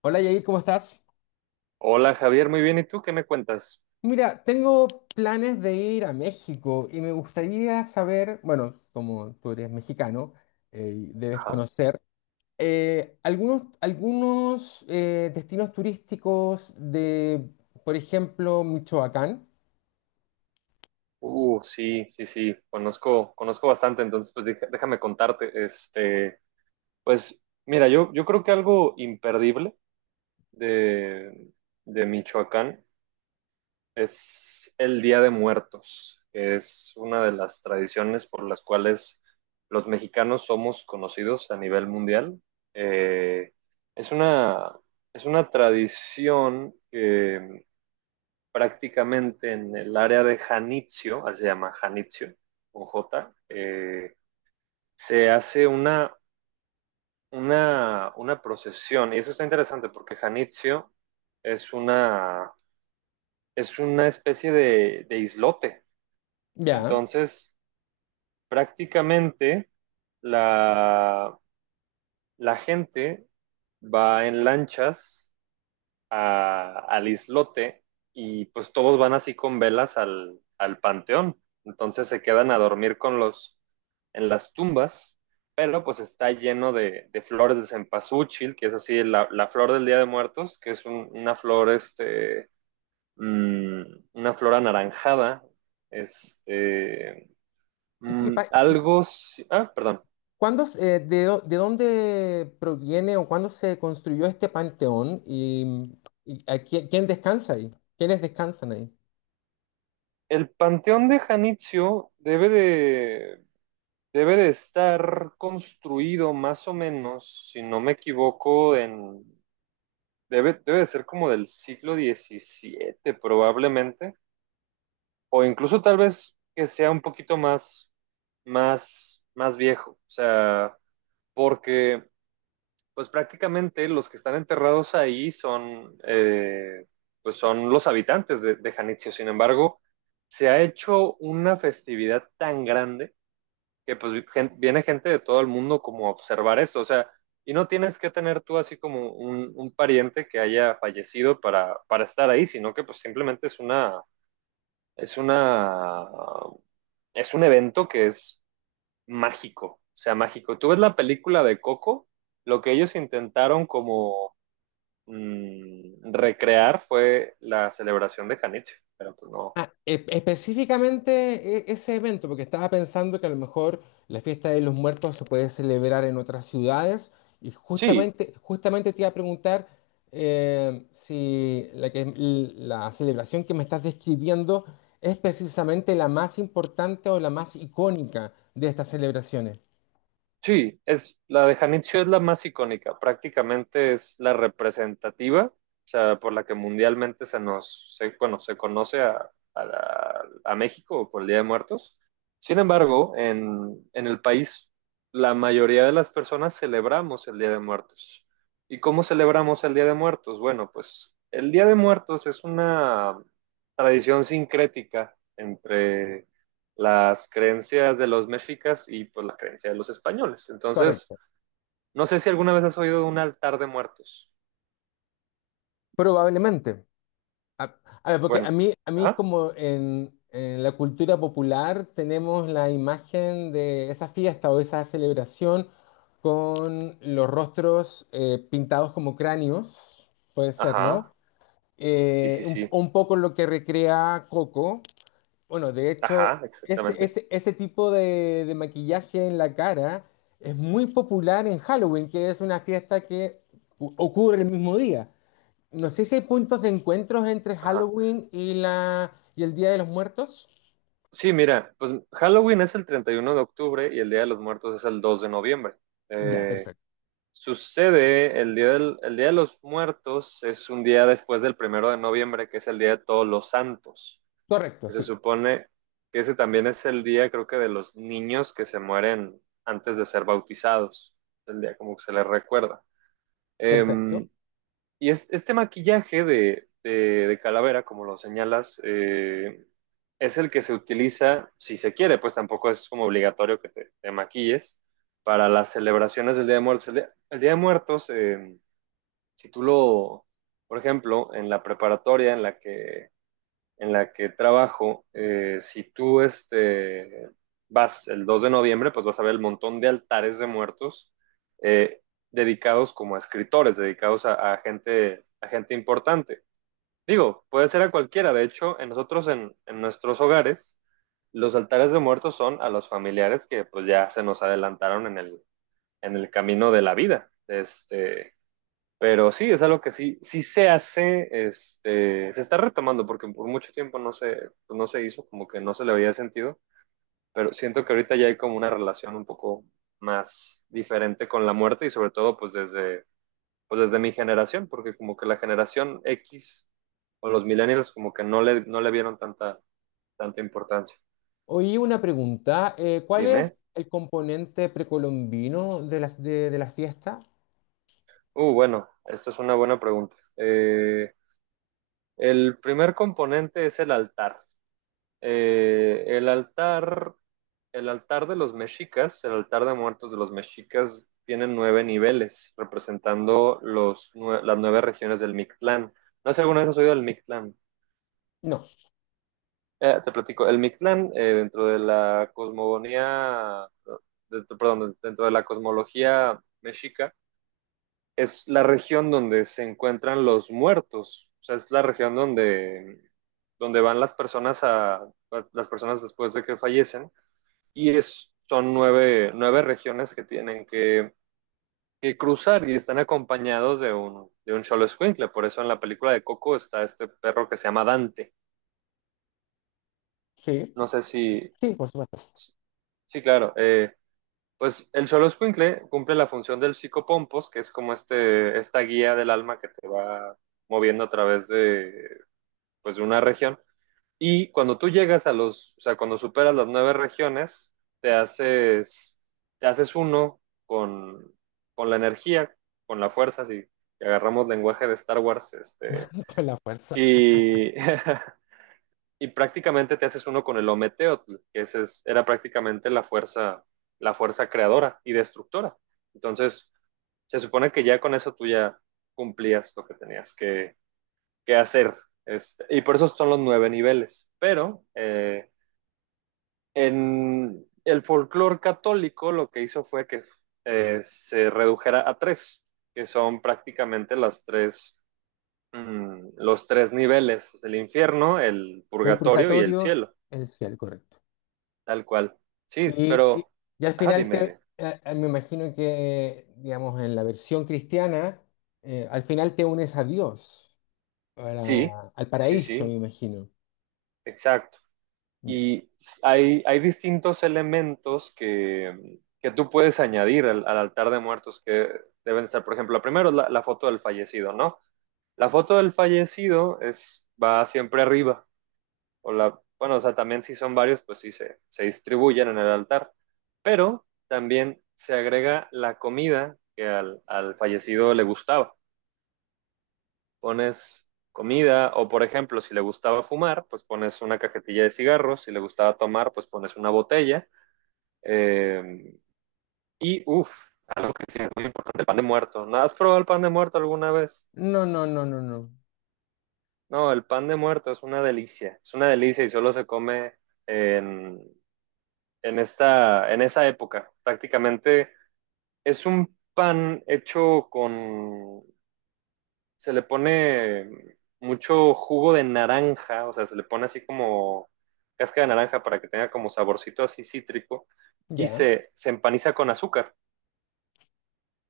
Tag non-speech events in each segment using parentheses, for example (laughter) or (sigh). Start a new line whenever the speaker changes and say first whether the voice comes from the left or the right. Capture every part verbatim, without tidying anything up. left: Hola Yair, ¿cómo estás?
right: Hola Javier, muy bien. ¿Y tú qué me cuentas?
left: Mira, tengo planes de ir a México y me gustaría saber, bueno, como tú eres mexicano, eh, y debes
right: Ajá.
left: conocer eh, algunos, algunos eh, destinos turísticos de, por ejemplo, Michoacán.
right: Uh, sí, sí, sí. Conozco, conozco bastante, entonces pues deja- déjame contarte. Este, pues mira, yo, yo creo que algo imperdible de, de Michoacán es el Día de Muertos, que es una de las tradiciones por las cuales los mexicanos somos conocidos a nivel mundial. Eh, es una, es una tradición prácticamente en el área de Janitzio, así se llama Janitzio, con jota, eh, se hace una, una, una procesión. Y eso está interesante porque Janitzio es una, es una especie de, de islote.
left: Ya.
right: Entonces, prácticamente la, la gente va en lanchas a, al islote y pues todos van así con velas al, al panteón. Entonces se quedan a dormir con los, en las tumbas, pero pues está lleno de, de flores de cempasúchil, que es así la, la, flor del Día de Muertos, que es un, una flor, este, mmm, una flor anaranjada, este,
left: ¿Y, qué
right: mmm,
left: pa- y qué-
right: algo, si, ah, perdón,
left: cuándo se- eh, de, dó- de dónde proviene o cuándo se construyó este panteón? ¿Y, y a quién, quién descansa ahí? ¿Quiénes descansan ahí?
right: el panteón de Janitzio debe de debe de estar construido más o menos, si no me equivoco, en... Debe, debe de ser como del siglo diecisiete probablemente, o incluso tal vez que sea un poquito más, más, más viejo, o sea, porque pues prácticamente los que están enterrados ahí son, eh, pues son los habitantes de, de Janitzio. Sin embargo, se ha hecho una festividad tan grande que pues gen- viene gente de todo el mundo como a observar esto, o sea, y no tienes que tener tú así como un, un pariente que haya fallecido para, para estar ahí, sino que pues simplemente es una, es una, es un evento que es mágico, o sea, mágico. Tú ves la película de Coco, lo que ellos intentaron como mm, recrear fue la celebración de Janitzio, pero pues no.
left: Ah, e- específicamente e- ese evento, porque estaba pensando que a lo mejor la fiesta de los muertos se puede celebrar en otras ciudades y
right: Sí,
left: justamente, justamente te iba a preguntar, eh, si la, que- la celebración que me estás describiendo es precisamente la más importante o la más icónica de estas celebraciones.
right: sí, es la de Janitzio es la más icónica, prácticamente es la representativa, o sea, por la que mundialmente se nos, se, bueno, se conoce a, a la- a México por el Día de Muertos. Sin embargo, en, en el país, la mayoría de las personas celebramos el Día de Muertos. ¿Y cómo celebramos el Día de Muertos? Bueno, pues el Día de Muertos es una tradición sincrética entre las creencias de los mexicas y pues la creencia de los españoles. Entonces,
left: Correcto.
right: no sé si alguna vez has oído de un altar de muertos.
left: Probablemente. A, a ver, porque a
right: Bueno,
left: mí, a mí,
right: ajá,
left: como en, en la cultura popular, tenemos la imagen de esa fiesta o esa celebración con los rostros eh, pintados como cráneos, puede ser,
right: ajá,
left: ¿no?
right: sí,
left: Eh,
right: sí,
left: un,
right: sí,
left: un poco lo que recrea Coco. Bueno, de hecho,
right: ajá,
left: ese,
right: exactamente,
left: ese, ese tipo de de maquillaje en la cara es muy popular en Halloween, que es una fiesta que u- ocurre el mismo día. No sé si hay puntos de encuentros entre
right: ajá.
left: Halloween y la y el Día de los Muertos.
right: Sí, mira, pues Halloween es el treinta y uno de octubre y el Día de los Muertos es el dos de noviembre.
left: Ya,
right: Eh,
left: perfecto.
right: sucede, el día, del- el día de los Muertos es un día después del primero de noviembre, que es el Día de Todos los Santos.
left: Correcto,
right: Que se
left: sí.
right: supone que ese también es el día, creo que, de los niños que se mueren antes de ser bautizados. El día como que se les recuerda.
left: Perfecto.
right: Em, y es- este maquillaje de, de- de calavera, como lo señalas, eh, es el que se utiliza si se quiere, pues tampoco es como obligatorio que te, te maquilles para las celebraciones del Día de Muertos. El Día, el Día de Muertos, eh, si tú lo, por ejemplo, en la preparatoria en la que en la que trabajo, eh, si tú este, vas el dos de noviembre, pues vas a ver el montón de altares de muertos eh, dedicados como a escritores, dedicados a, a, gente, a gente importante. Digo, puede ser a cualquiera. De hecho, en nosotros, en, en nuestros hogares, los altares de muertos son a los familiares que pues ya se nos adelantaron en el, en el camino de la vida. Este, pero sí, es algo que sí, sí se hace, este, se está retomando, porque por mucho tiempo no se, pues no se hizo, como que no se le había sentido, pero siento que ahorita ya hay como una relación un poco más diferente con la muerte y sobre todo pues desde, pues desde mi generación, porque como que la generación X o los millennials como que no le, no le vieron tanta, tanta importancia.
left: Oí una pregunta. Eh, ¿cuál
right: Dime.
left: es el componente precolombino de la, de, de la fiesta?
right: Uh, bueno, esta es una buena pregunta. Eh, el primer componente es el altar. Eh, el altar El altar de los mexicas, el altar de muertos de los mexicas, tiene nueve niveles, representando los, las nueve regiones del Mictlán. No sé si alguna vez has oído del Mictlán.
left: No.
right: Eh, te platico, el Mictlán, eh, dentro de la cosmogonía, dentro- perdón, dentro de la cosmología mexica, es la región donde se encuentran los muertos. O sea, es la región donde, donde van las personas a, las personas después de que fallecen y es, son nueve, nueve regiones que tienen que, que cruzar y están acompañados de un, de un cholo escuincle. Por eso en la película de Coco está este perro que se llama Dante.
left: Sí.
right: No sé si,
left: Sí, por supuesto.
right: sí, claro. eh, pues el cholo escuincle cumple la función del psicopompos, que es como este, esta guía del alma que te va moviendo a través de, pues, de una región. Y cuando tú llegas a los, o sea, cuando superas las nueve regiones, te haces, te haces uno con, con la energía, con la fuerza, si agarramos lenguaje de Star Wars, este,
left: (laughs) Con la fuerza.
right: y, (laughs) y prácticamente te haces uno con el Ometeotl, que ese es- era prácticamente la fuerza, la fuerza creadora y destructora. Entonces, se supone que ya con eso tú ya cumplías lo que tenías que, que hacer. Este, y por eso son los nueve niveles. Pero eh, en el folclore católico lo que hizo fue que eh, se redujera a tres, que son prácticamente las tres, mm, los tres niveles, el infierno, el
left: El
right: purgatorio y el
left: purgatorio,
right: cielo,
left: el cielo, correcto.
right: tal cual. Sí,
left: Y, y-
right: pero,
left: y al
right: ajá,
left: final
right: dime,
left: te-
right: dime.
left: eh, eh, Me imagino que, digamos, en la versión cristiana, eh, al final te unes a Dios, a
right: Sí,
left: la- al
right: sí,
left: paraíso, me
right: sí,
left: imagino.
right: exacto.
left: Ya.
right: Y hay, hay distintos elementos que, que tú puedes añadir al, al altar de muertos que deben estar, por ejemplo, primero la, la foto del fallecido, ¿no? La foto del fallecido es, va siempre arriba. O la, bueno, o sea, también si son varios, pues sí se, se distribuyen en el altar. Pero también se agrega la comida que al, al fallecido le gustaba. Pones comida o, por ejemplo, si le gustaba fumar, pues pones una cajetilla de cigarros. Si le gustaba tomar, pues pones una botella. Eh, y, uff, algo que sí es muy importante, el pan de muerto. ¿No ¿Has probado el pan de muerto alguna vez?
left: No, no, no, no, no.
right: No, el pan de muerto es una delicia, es una delicia y solo se come en, en esta, en esa época. Prácticamente es un pan hecho con, se le pone mucho jugo de naranja, o sea, se le pone así como cáscara de naranja para que tenga como saborcito así cítrico y
left: Ya,
right: se, se empaniza con azúcar.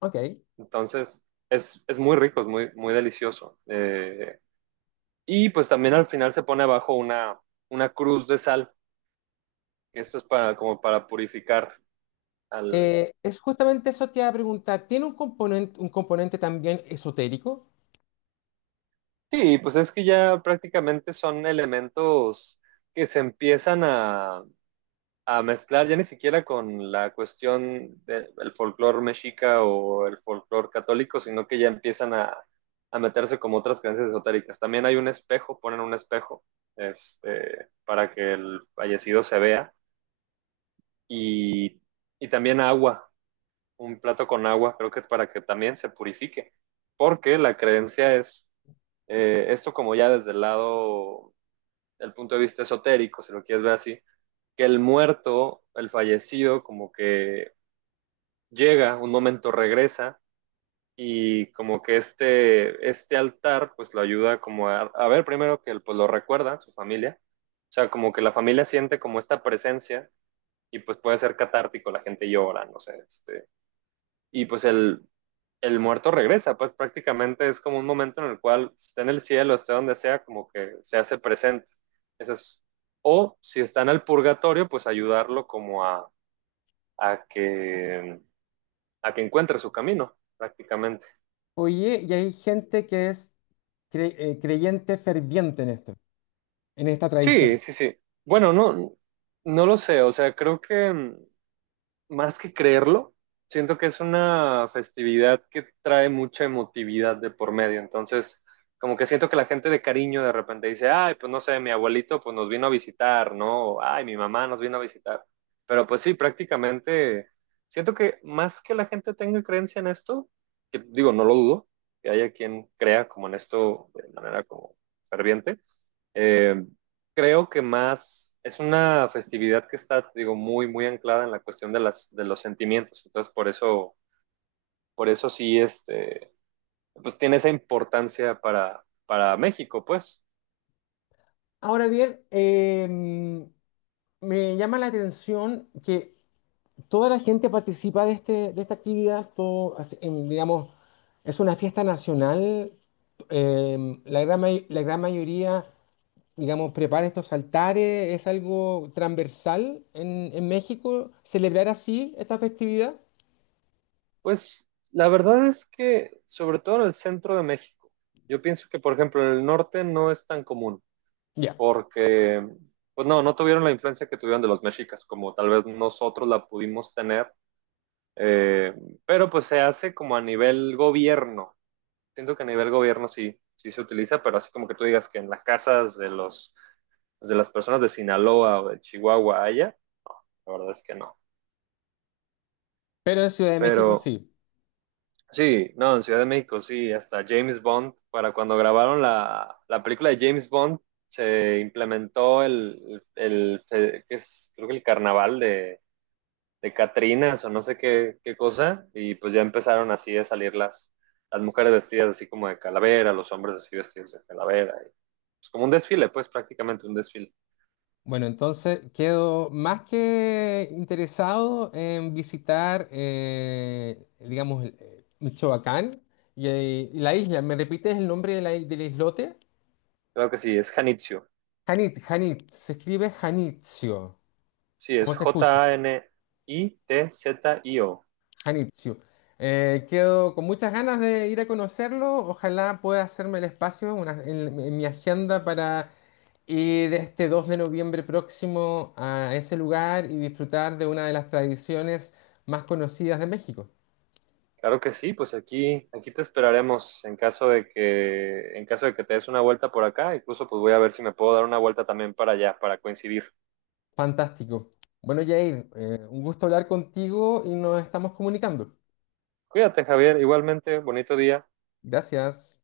left: ok.
right: Entonces, es, es muy rico, es muy, muy delicioso. Eh, y pues también al final se pone abajo una, una cruz de sal. Esto es para, como para purificar al...
left: Eh, es justamente eso que iba a preguntar. ¿Tiene un componente, un componente también esotérico?
right: Sí, pues es que ya prácticamente son elementos que se empiezan a, a mezclar ya ni siquiera con la cuestión del folclore mexica o el folclore católico, sino que ya empiezan a, a meterse como otras creencias esotéricas. También hay un espejo, ponen un espejo este, para que el fallecido se vea y, y también agua. Un plato con agua, creo que para que también se purifique, porque la creencia es, eh, esto como ya desde el lado, el punto de vista esotérico, si lo quieres ver así, que el muerto, el fallecido, como que llega, un momento regresa y como que este, este altar pues lo ayuda como a, a ver primero que él, pues lo recuerda, su familia, o sea, como que la familia siente como esta presencia y pues puede ser catártico, la gente llora, no sé, este, y pues el, el muerto regresa, pues prácticamente es como un momento en el cual esté en el cielo, esté donde sea, como que se hace presente. Ese es- o si está en el purgatorio, pues ayudarlo como a, a que, a que encuentre su camino, prácticamente.
left: Oye, y hay gente que es cre- eh, creyente ferviente en esto, en esta
right: Sí,
left: tradición.
right: sí, sí. Bueno, no, no lo sé, o sea, creo que mm, más que creerlo, siento que es una festividad que trae mucha emotividad de por medio. Entonces, como que siento que la gente de cariño de repente dice, ay, pues no sé, mi abuelito pues nos vino a visitar, ¿no? O, ay, mi mamá nos vino a visitar. Pero pues sí, prácticamente siento que más que la gente tenga creencia en esto, que digo, no lo dudo, que haya quien crea como en esto de manera como ferviente, eh, creo que más es una festividad que está, digo, muy, muy anclada en la cuestión de las, de los sentimientos. Entonces, por eso, por eso sí, este, pues tiene esa importancia para, para México, pues.
left: Ahora bien, eh, me llama la atención que toda la gente participa de este, de esta actividad, todo, así, en, digamos, es una fiesta nacional. Eh, la gran, may- la gran mayoría, digamos, prepara estos altares, es algo transversal en, en México, celebrar así esta festividad.
right: Pues la verdad es que, sobre todo en el centro de México, yo pienso que, por ejemplo, en el norte no es tan común,
left: Ya.
right: porque, pues no, no tuvieron la influencia que tuvieron de los mexicas, como tal vez nosotros la pudimos tener, eh, pero pues se hace como a nivel gobierno. Siento que a nivel gobierno sí, sí se utiliza, pero así como que tú digas que en las casas de los de las personas de Sinaloa o de Chihuahua haya, la verdad es que no.
left: Pero en Ciudad de México
right: Pero
left: sí.
right: sí, no, en Ciudad de México sí, hasta James Bond, para cuando grabaron la, la película de James Bond, se implementó el, el, el que es, creo que el carnaval de, de Catrinas o no sé qué, qué cosa, y pues ya empezaron así a salir las, las mujeres vestidas así como de calavera, los hombres así vestidos de calavera, es como un desfile, pues prácticamente un desfile.
left: Bueno, entonces quedo más que interesado en visitar, eh, digamos, eh, Michoacán y, eh, y la isla. ¿Me repites el nombre de la i- del islote?
right: Claro que sí, es Janitzio.
left: Janit, Janit, se escribe Janitzio.
right: Sí, es
left: ¿Cómo se escucha?
right: J A N I T Z I O.
left: Hanitsu. Eh, quedo con muchas ganas de ir a conocerlo. Ojalá pueda hacerme el espacio una- en, en mi agenda para ir este dos de noviembre próximo a ese lugar y disfrutar de una de las tradiciones más conocidas de México.
right: Claro que sí, pues aquí, aquí te esperaremos en caso de que, en caso de que te des una vuelta por acá. Incluso pues voy a ver si me puedo dar una vuelta también para allá, para coincidir.
left: Fantástico. Bueno, Jair, eh, un gusto hablar contigo y nos estamos comunicando.
right: Cuídate, Javier. Igualmente, bonito día.
left: Gracias.